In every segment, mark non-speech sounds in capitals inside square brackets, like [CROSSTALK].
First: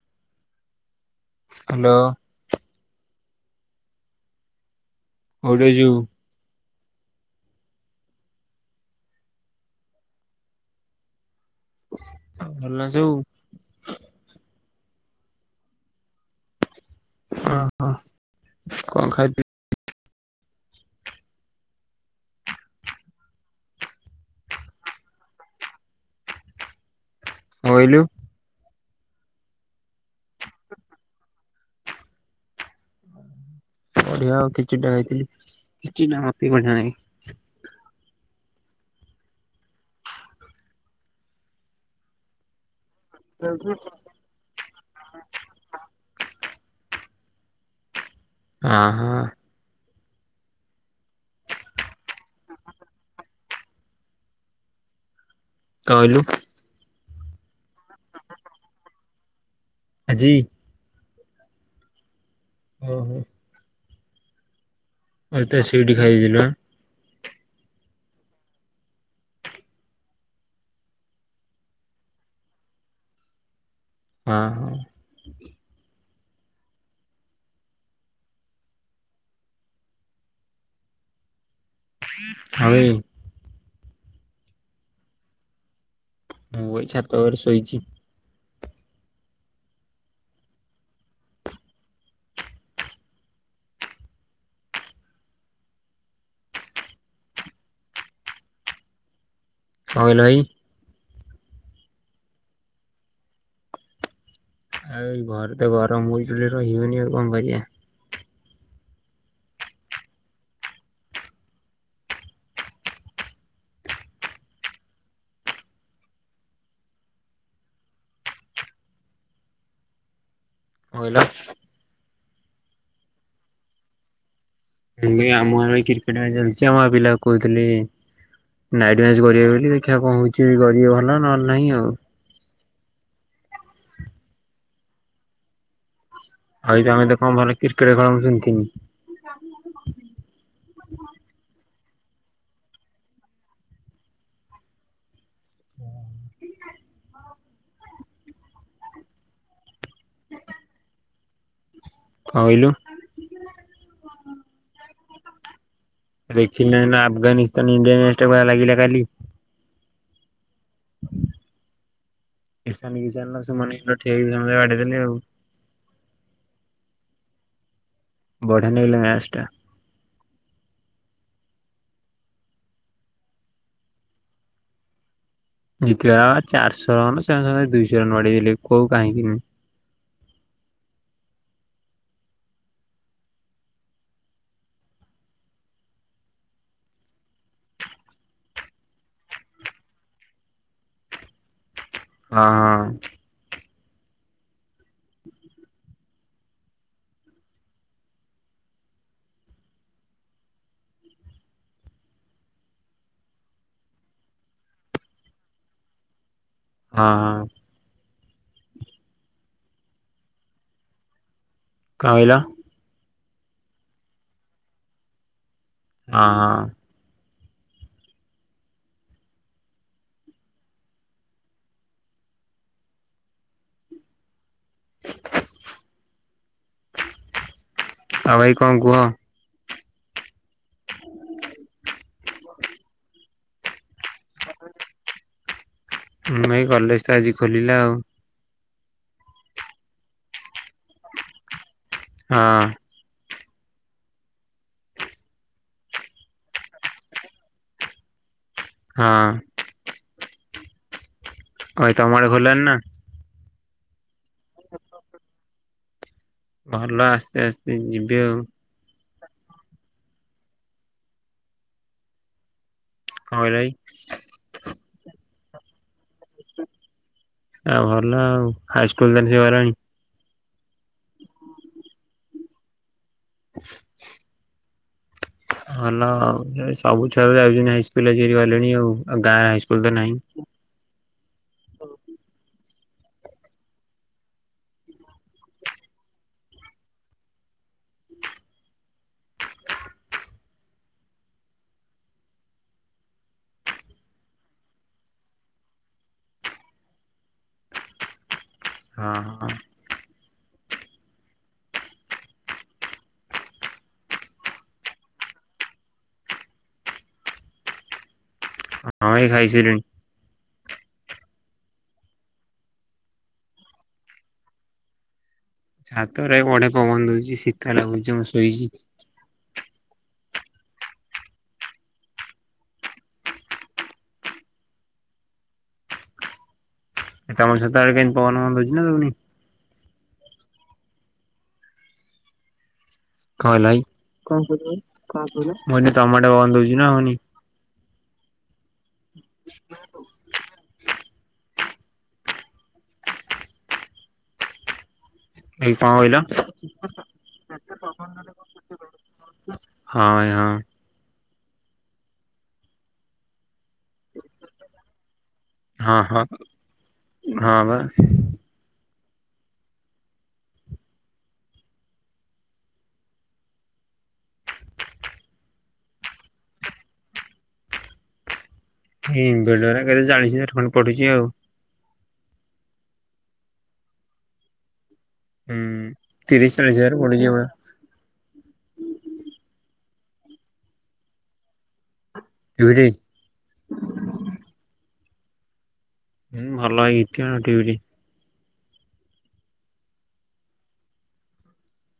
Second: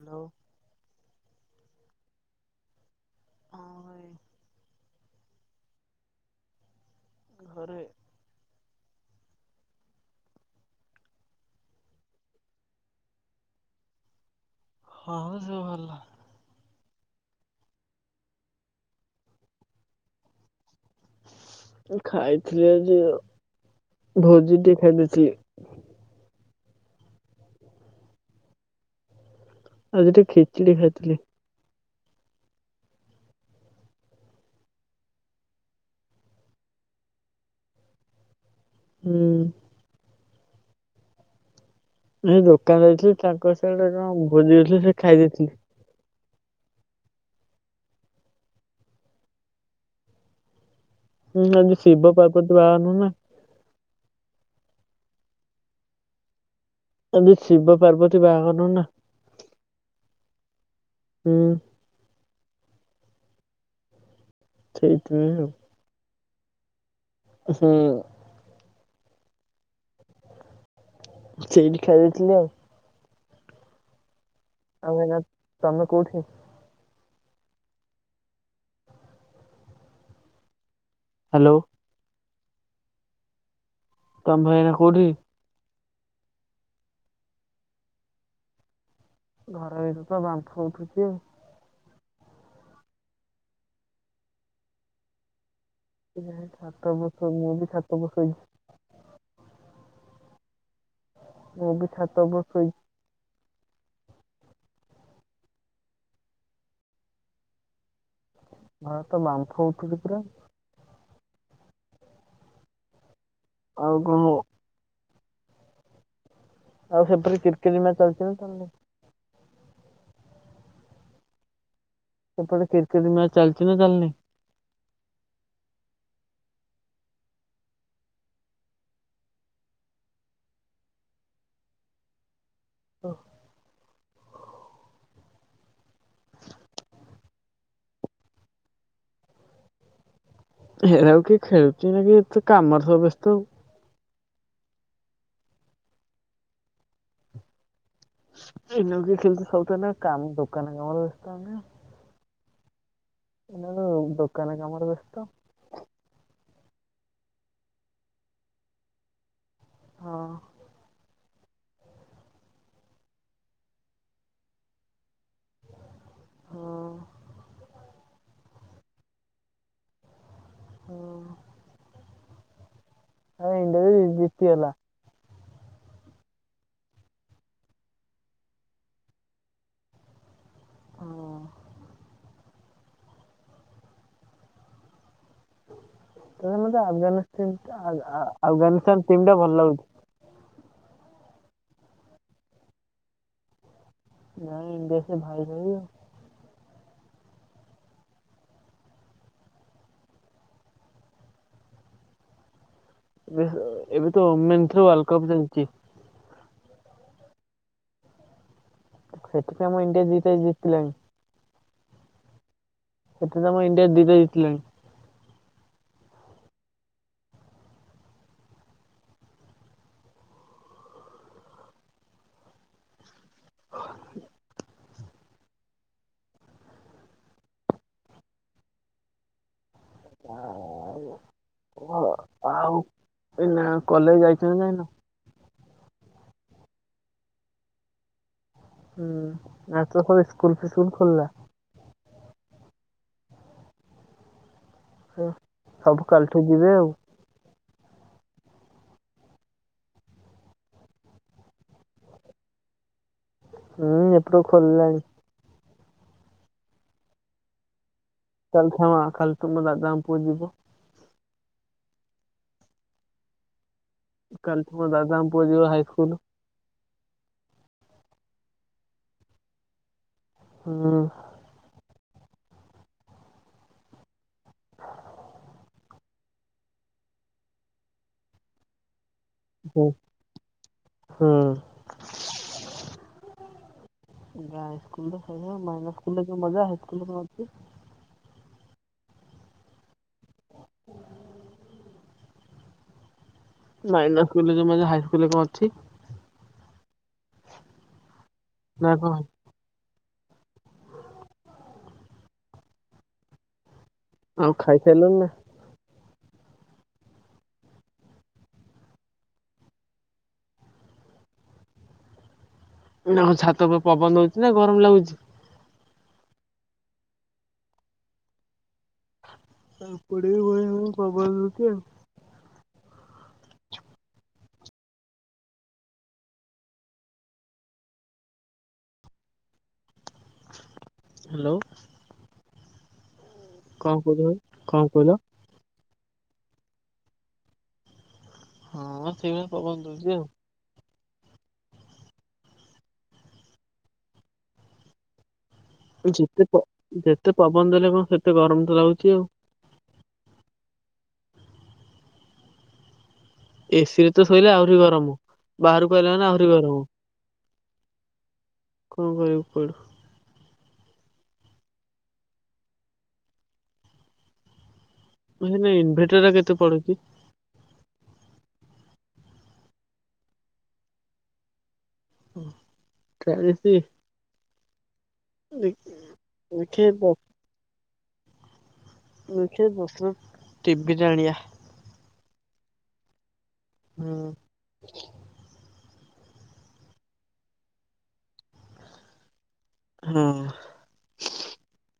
Hello. Hello. ହଁ କୋଉଠିକି ଅଛୁ? ଘରେ। ଆ ଭଲ ନାଁ ସବୁ? ହଁ ସବୁ ଭଲ। ଓ ହୋ କଁ ଖାଇଥି [INAUDIBLE] ଏ ଖାଇଥିଲି ଆଜି ଭୋଜିଟେ ଖାଇଦେଇଥିଲି। କଁ କହିଲୁ? ଆଜି ଟିକେ ଖିଚିଡ଼ି ଖାଇଥିଲି। ବଢ଼ିଆ ଆଉ ଖିଚିଡ଼ିଟା ଖାଇଥିଲି ଖିଚିଡ଼ିଟା ମତେ ବି ବଢିଆ ନାଗେ। ହୁଁ। ଏହି ଦ କାନ ଯାଇଥିଲି ତାଙ୍କ ସିଆଡ଼େ କଣ ଭୋଜିଦେଇଥିଲେ ସେଇଠି ଖାଇ ଦେଇଥିଲି। ଅଁ ହଁ। [UNINTELLIGIBLE] ଶିବ ପାର୍ବତୀ ବାହାଘର ନୁହଁ ନାଁ? କହିଲୁ ଆବେ ଶିବ ପାର୍ବତୀ ବାହାଘର ନୋଉ ନା। ଜି ହୁଁ। ଓହୋ। ଆଉ ତ ସେଇଠି ଖାଇଦେଇଥିଲୁ। ନୁହଁ? ହୁଁ। ସେଇଠି ଖାଇ ଦେଇଥିଲି ଆଉ। ହଁ। ହଁ ଆଉ ଏଇନା ତମେ କୋଉଠି? ହାଲୋ। ହଁ ବେ। ତମେ ଭାଇ ଏଇନା କୋଉଠି? ମୁଁ ଏଇ ଛାତ ଓପରେ ଶୋଇଚି। ଘର ଭିତରେ ତ ବାମ୍ଫ ଉଠୁଛି ଆଉ। ଏ ଯା ହେନେ ଛାତ ଓପରେ ଶୋ। ମୁଁ ବି ଛାତ ଓପରେ ଶୋଇଚି। କଁ କହିଲ ଭାଇ? ବି ଛାତ ଓପରେ ଶୋଇଚି। ଆ ଏଇ ଘରେ ତ ଗରମ ହୋଉଚି ଯେ ରହିହଉନି ଆଉ କଣ କରିବା? ଘରେ ତ ବାମ୍ଫ ଉଠୁଚି ପୁରା। ଆଉ କହ। ଆଉ ସେପରେ କ୍ରିକେଟ ମ୍ୟାଚ ଚାଲିଚି ନାଁ ଚାଲିନେଇ? କଁ କହିଲ? ସେପଟେ କ୍ରିକେଟ ମ୍ୟାଚ ଚାଲିଚି ନାଁ ଚାଲିନେଇ? ହଁ ଭାଇ ଆମ ଗାଁରେ ବି କ୍ରିକେଟ ମ୍ୟାଚ ଚାଲିଚି। ଆମ ପିଲା କୋହୁଥୁଲେ ନାଇଟ୍ ମ୍ୟାଚ କରିବେ ବୋଲି ଦେଖିଆ କଣ କରିବେ ଭଲ ନହେଲେ ନାହିଁ ଆଉ। ଓଃ। ଆଉ ତ ଆମେ ଦେଖ ଭଲ କ୍ରିକେଟ ଖେଳ ଶଣିତିନି। ଯେଟ କିି ଏତେ କାମରେ ସବ ବ୍ୟସ୍ତ ଆଉ। ହୁଁ। ଏଉକ ଖେଳ ସବଥ ନା। କାମ ଦୋକାନ କମ ରେ ତାମ କହିଲୁ। ଏ ଦୋକାନ କାମର ବେସ୍ତ। ଦେଖ ନା ନା ଅଫଗାନିସ୍ତାନ ଇଡିଆ ନଷ୍ଟା କର ଲାଗିଲ କାଲି। ହଁ। କିସାନିକି ଜାଣିଲ ସେ ମନ ଠ ବାଡିଇଦେଲି ଆଉ। ହଁ ବଢା ନଲେ ମ୍ୟାଚ ଟା। ହଁ ଆ ନିଇଟ ଜିତିଗଲା। ଜିତିବା ଚାରିଶହ ରନ୍ ସାଙ୍ଗେ ସାଙ୍ଗେ ଦୁଇଶହ ରନ୍ ମାଡେଇଦେଲେ କୋଉ କାହିଁକିନି। ହ। ତାଲେ ମତେ ଆଫଗାନିସ୍ତ ଆଫଗାନିସ୍ତାନ ଟିମ ଟା ଭଲ ଲାଗୁଛି। ହଁ ହଁ। ନାଇଁ ଦେଶ ଭାଇ ଯାଇଉ। ଏବେ ତ ମେଥ ୱାର୍ଲଡ କପ ଚାଲିଛି। ହଁ ହଁ। ସେଥିପାଇଁ ଆମ ଇଣ୍ଡିଆ ଜିତ ଜିତିଥିଲଣି। କଁ କଇଲ। ସେଥିରେ ତ ଆମ ଇଣ୍ଡିଆ ଦୁଇଟା ଜିତିଲାଣି। ହଁ ହ। ହ। ଆଉ ଭାଇ କଣ କୁହ? ହ ଆଉ ପନା?? କଲେଜ ଯାଇଛନ୍ତି କାଇଁନା? ମୁଁ ଭାଇ କଲେଜ ତ ଆଜି ଖୋଲିଲା ଆଉ। ହୁଁ ଆ ତ ହଉ ଇସ୍କୁଲ ଫିସ୍କୁଲ ଖୋଲିଲା। ହଁ। ହ ସବୁ କାଲିଠୁ ଯିବେ ଆଉ। ହଁ। ଆ ତ ଆମର ଘଲଣି ନା? ହୁଁ ଏପଡ ଖଲଲାଣି। ଭଲ ଆସ୍ତେ ଆସ୍ତେ ଯି ଚାଲସମା। କାଲି ତୋ ମୋ ଦାଦା ଙ୍କ ପୁଅ ଯିବ। କ ଭାଇ। ହଁ ଦାଦାଙ୍କ ପୁଅ ଯିବ ହାଇସ୍କୁଲ। ଆ ଭଲ ଆଉ ହାଇସ୍କୁଲ ତାନେ ସେ ଗଲାଣି। ହଁ। [INAUDIBLE] ଭଲ ସବୁ ଛୁଆ ଯାଉଛନ୍ତି ହାଇ ସ୍କୁଲ ଯିରି ଗଲେଣି ଆଉ। ଗାଁ ହୁଁ ହାଇସ୍କୁଲ ତ ନାହିଁ। ମାଇ ସ୍କୁ ମଜା ହାଇ ସ୍କୁଛି। ମାଇନା ସ୍କୁଲୁ ରେ ଯଉ ମଜା, ହାଇ ସ୍କୁଲ ରେ କଣ ଅଛି? ନା ହଁ କଣ? ହଁ। ଆଉ ଖାଇ ଖାଇଲୁ ନା। ହଁ ଏଇ ଖାଇସିଲୁଣି। ଛାତ ଉପ ପବନ ହଉଛି ନା ଗରମ ଲାଗୁଛି। ଛାତରେ ବଡେ ପବନ ହଉଛି ଶୀତ ଲଜମ ଶୋଇଛି। ଆମ ପଟେ ବି ପବନ ହଉଛି। ଏ ତମ ସତବେଳେ କେତି ପନ ବଉଛି ନା ଦଉନି? ହ୍ୟାଲୋ। କାଇ କଣ କଣ କାଇଲ? ତମ ଟେ ବନ୍ଦ ହଉଛିୁ ନା ହଉନି? ହଁ ସେଇଭଳି ପବନ ଦଉଛି ଆଉ। ଏଇ କଣ କହିଲ ଯେତେ ଯେତେ ପବନ ଦେଲେ କଣ ସେତେ ଗରମ ତ ଲାଗୁଛି ଆଉ। ହଁ ଭାଇ ହଁ ଏସି ରେ ତ ଶୋଇଲେ ଆହୁରି ଗରମ ବାହାରକୁ ହଁ ଆଲା ହଁ ମାନ ଆହୁରି ଗରମ। ହଁ ବା କଣ କରିବା କୁଆଡୁ। ନଭେଟର କେତେ ପଡେ କି? ଇନଭେଟର ଆ କେତ ଚାଳିଶ ହଜାର ଖଣ୍ଡେ ପଡୁଛି ଆଉ। ଓ ଚାଲିଚି। ହୁଁ ତିରିଶ ଚାଳି ଦେଖେ ହଜାର ପ ଯେମ। ହ। ମୁଖ ବତ ଟିଭିି ଆଣିବା। ଏଉରି ହଁ। ହଁ ଭଲ ହେଇଥିବ ହଁ।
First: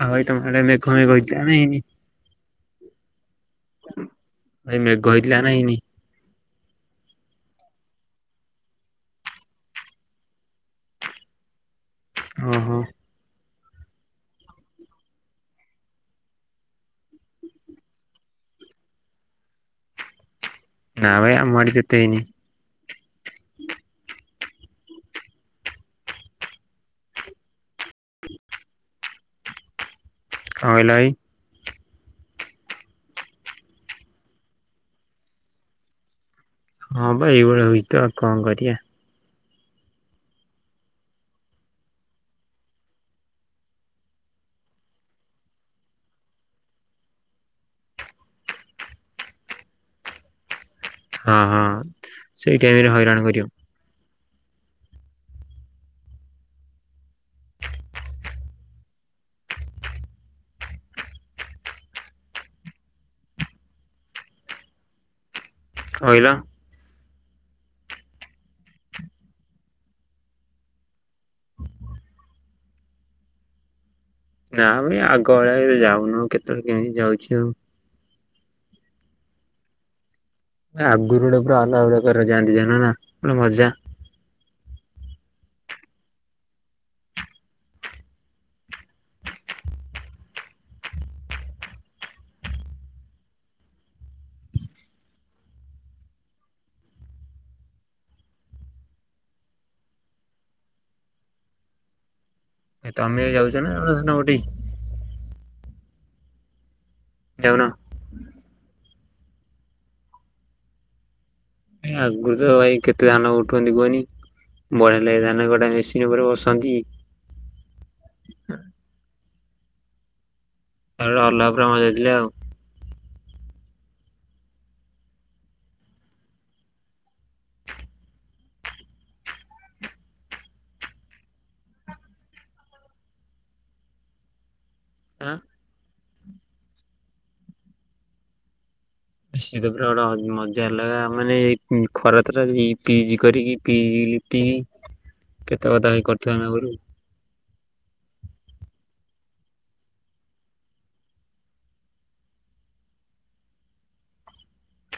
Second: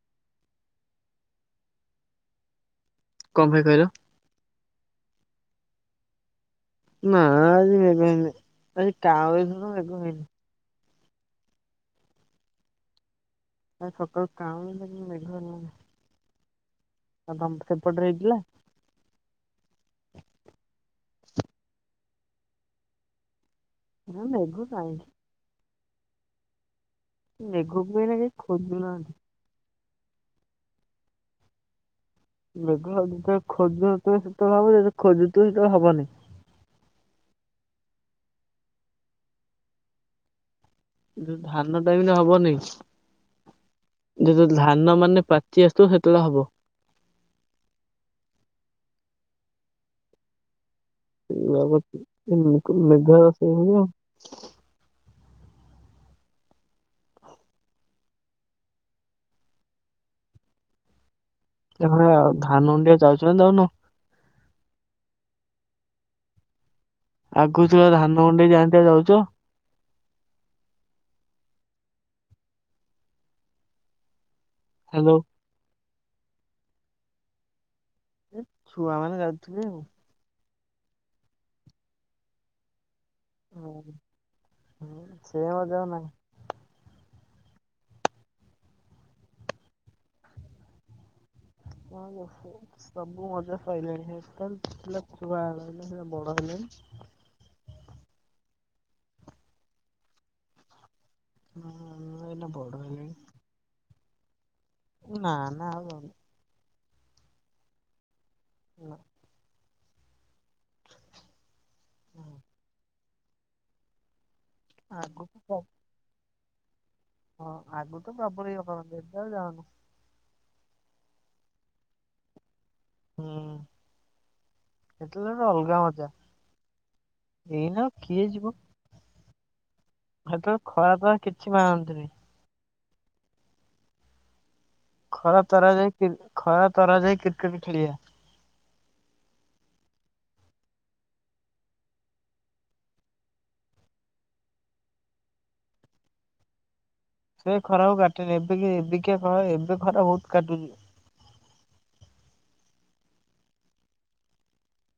ହ ଭାଇ ତ ମଡ ମେ ଘମ କତ ନାଇ? କଣ ଭାଇ କଇଲ। ଭାଇ ମେ ଘଥିଲଥିଲା ନା ହେଇନି। ନା ଅଜି ମେଘ ହେଇନି ଆଜି କଉଁଲି ମେଘ ହେଇନି। ହ ହୋ। ଆ ସକାଳ କାମ ବେଘ ଆଉ ସେପଟରେ ହେଇଥିଲା। ନା ଭାଇ ଆମ ଆଡେ ବି ଏତେ ହେଇନି। ନା ମେଘ କାଇଁ କି। ମେଘ କୁ ଏଇନା କେହି ଖୋଜୁନାହାନ୍ତି। କଣ କାଇଲ ଭାଇ? ମେଘ [UNINTELLIGIBLE] ସେତେବେଳେ ହେବନି। ହଁ ଭ ଏଇଭଳିଆ ହଇ ତ ଆଉ କଣ କରିବାଆ। ଧାନ ଟାଇମ ରେ ହବନି। ଯ ଧାନ ମାନେ ପାଚି ଆସଥ ସେତେବେଳେ ହବ। ହଁ ହଁ। ବା ସେଇ ଟାଇମ ରେ ମେଘ ହଇରାଣ କରିବ [UNINTELLIGIBLE] ଧାନ ଅଣ୍ଡିଆ ଯାଉଛନ୍ତି ଯାଉନ। କହିଲ। ଆଗୁଛ ଧାନ କୁଣ୍ଡେଇ ଯାଆନ୍ତି ଯାଉଛ? ନା ଆମେ ହ୍ୟାଲୋ ଆଗ ଭଳିଆରେ ଯାଉ କଣ କେତେବେଳେ କେମିତି ଯାଉଛି ଆଉ। ଏ ଛୁଆମାନେ ଯାଉଥିବେ ଆଉ। ଭାଇ ଆଗରୁ ଗୋଟେ ପୁରା ଅଲଗା ପ୍ରକାରର ଯାଆନ୍ତି ଜାଣନା? ମଜା। ସେ ମଜା ଆଉ ନାହିଁ। ହ ସବୁ ମଜା ସଇଲାଣି ହେ ଛୁଆ [UNINTELLIGIBLE] ବଡ ହେଲେଣି। ହଁ। ବଡ ଏ ତମେ ବି ଯାଉଛ ନା [UNINTELLIGIBLE] [UNINTELLIGIBLE] ନାଁ ନାଁ ଆଉ ଯାଉନି। ଯାଉନ? ନା ଆଗ [UNINTELLIGIBLE] [UNINTELLIGIBLE] ଉଠୁନି କୁହନି। ବଢି଼ଆ ଲାଗେ ଧାନ ଆଗକୁ କଟା ମେସିନ୍ ଉପରେ ବସ୍ କା [UNINTELLIGIBLE] ହଁ ଆଗରୁ ତ [INAUDIBLE] ଇଏ କରନ୍ତି ଏବେ ଆଉ ଯାଆନୁ। [UNINTELLIGIBLE] ହୁଁ ସେତେବେଳେ ଗୋଟ ଅଲଗା ମଜା ଏଇନା ଆଉ କିଏ ଯିବ ସେତେବେଳେ ଖରା ତରା କିଛି ମାନନ୍ତିନି। ଆଁ ଖରା ତରା ଯା ଖରା ତରାରେ ଯାଇ କ୍ରିକେଟ ଖେଳିବା ସିଏ ତ ପୁରା ଗୋଟେ ଅଲଗା ମଜା ମାନେ ଖରା ତରାରେ ପିଜ କରିକି ଲିପି ଲିପି କି କେତେ କଥା କରିଥିବ ନା କହିଲୁ। ସେ ଖରା କାଟେନି ଏବେ ଏବେକା ଏବେ ଖରା ବହୁତ କାଟୁଚି।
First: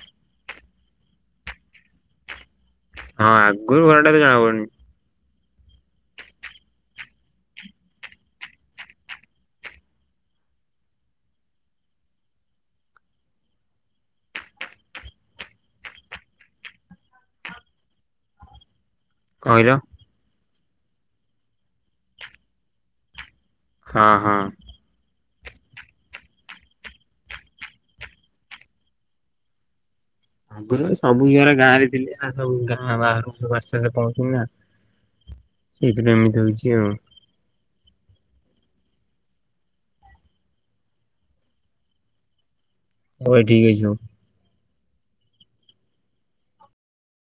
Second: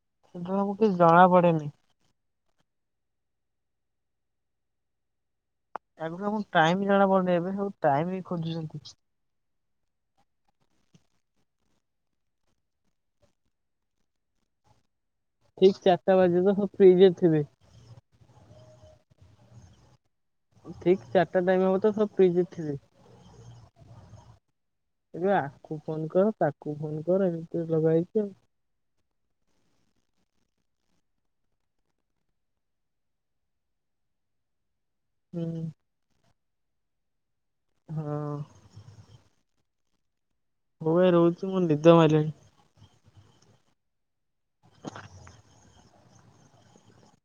[INAUDIBLE] ହଁ ମୁଁ କିଛି ଜଣା ପଡେନି ହଁ ଆଗରୁ [INAUDIBLE] ଜଣା ପଡୁନି ଆଗରୁ ସବୁ ଟାଇମ୍ ଜଣା ପଡୁନି ଏବେ ସବୁ ଟାଇମ ବି ଖୋଜୁଛନ୍ତି। ଠିକ ଚାରିଟା ବାଜୀବ ସବୁ ତ ଫିଲ୍ଡରେ ଥିବେ। କହିଲ ଠିକ ଚାରିଟା ଟାଇମ୍ ହବ ତ ସବୁ ଫିଲ୍ଡରେ ଥିବେ। ହଁ ହଁ। ଏବେ ଆକୁ ଫୋନ କର ତାକୁ ଫୋନ କର ଏମିତି ଲଗା ହେଇଛି ଆଉ ଆଗରୁ ସବୁ [UNINTELLIGIBLE] ଗାଁରେ ଥିଲେ ଗାଁ ବାହାରୁ ଆସିକି ପହଞ୍ଚୁନା। ହୁଁ ସେଇଥିପାଇଁ ଏମିତି ହଉଛି। କି ଆଉ ହଁ। ହଉ ଭାଇ ରହୁଚି ମୁଁ ନିଦ ମାଇଲାଣି। ହଉ ଭାଇ ଠିକ୍ ଅଛି ହଉ।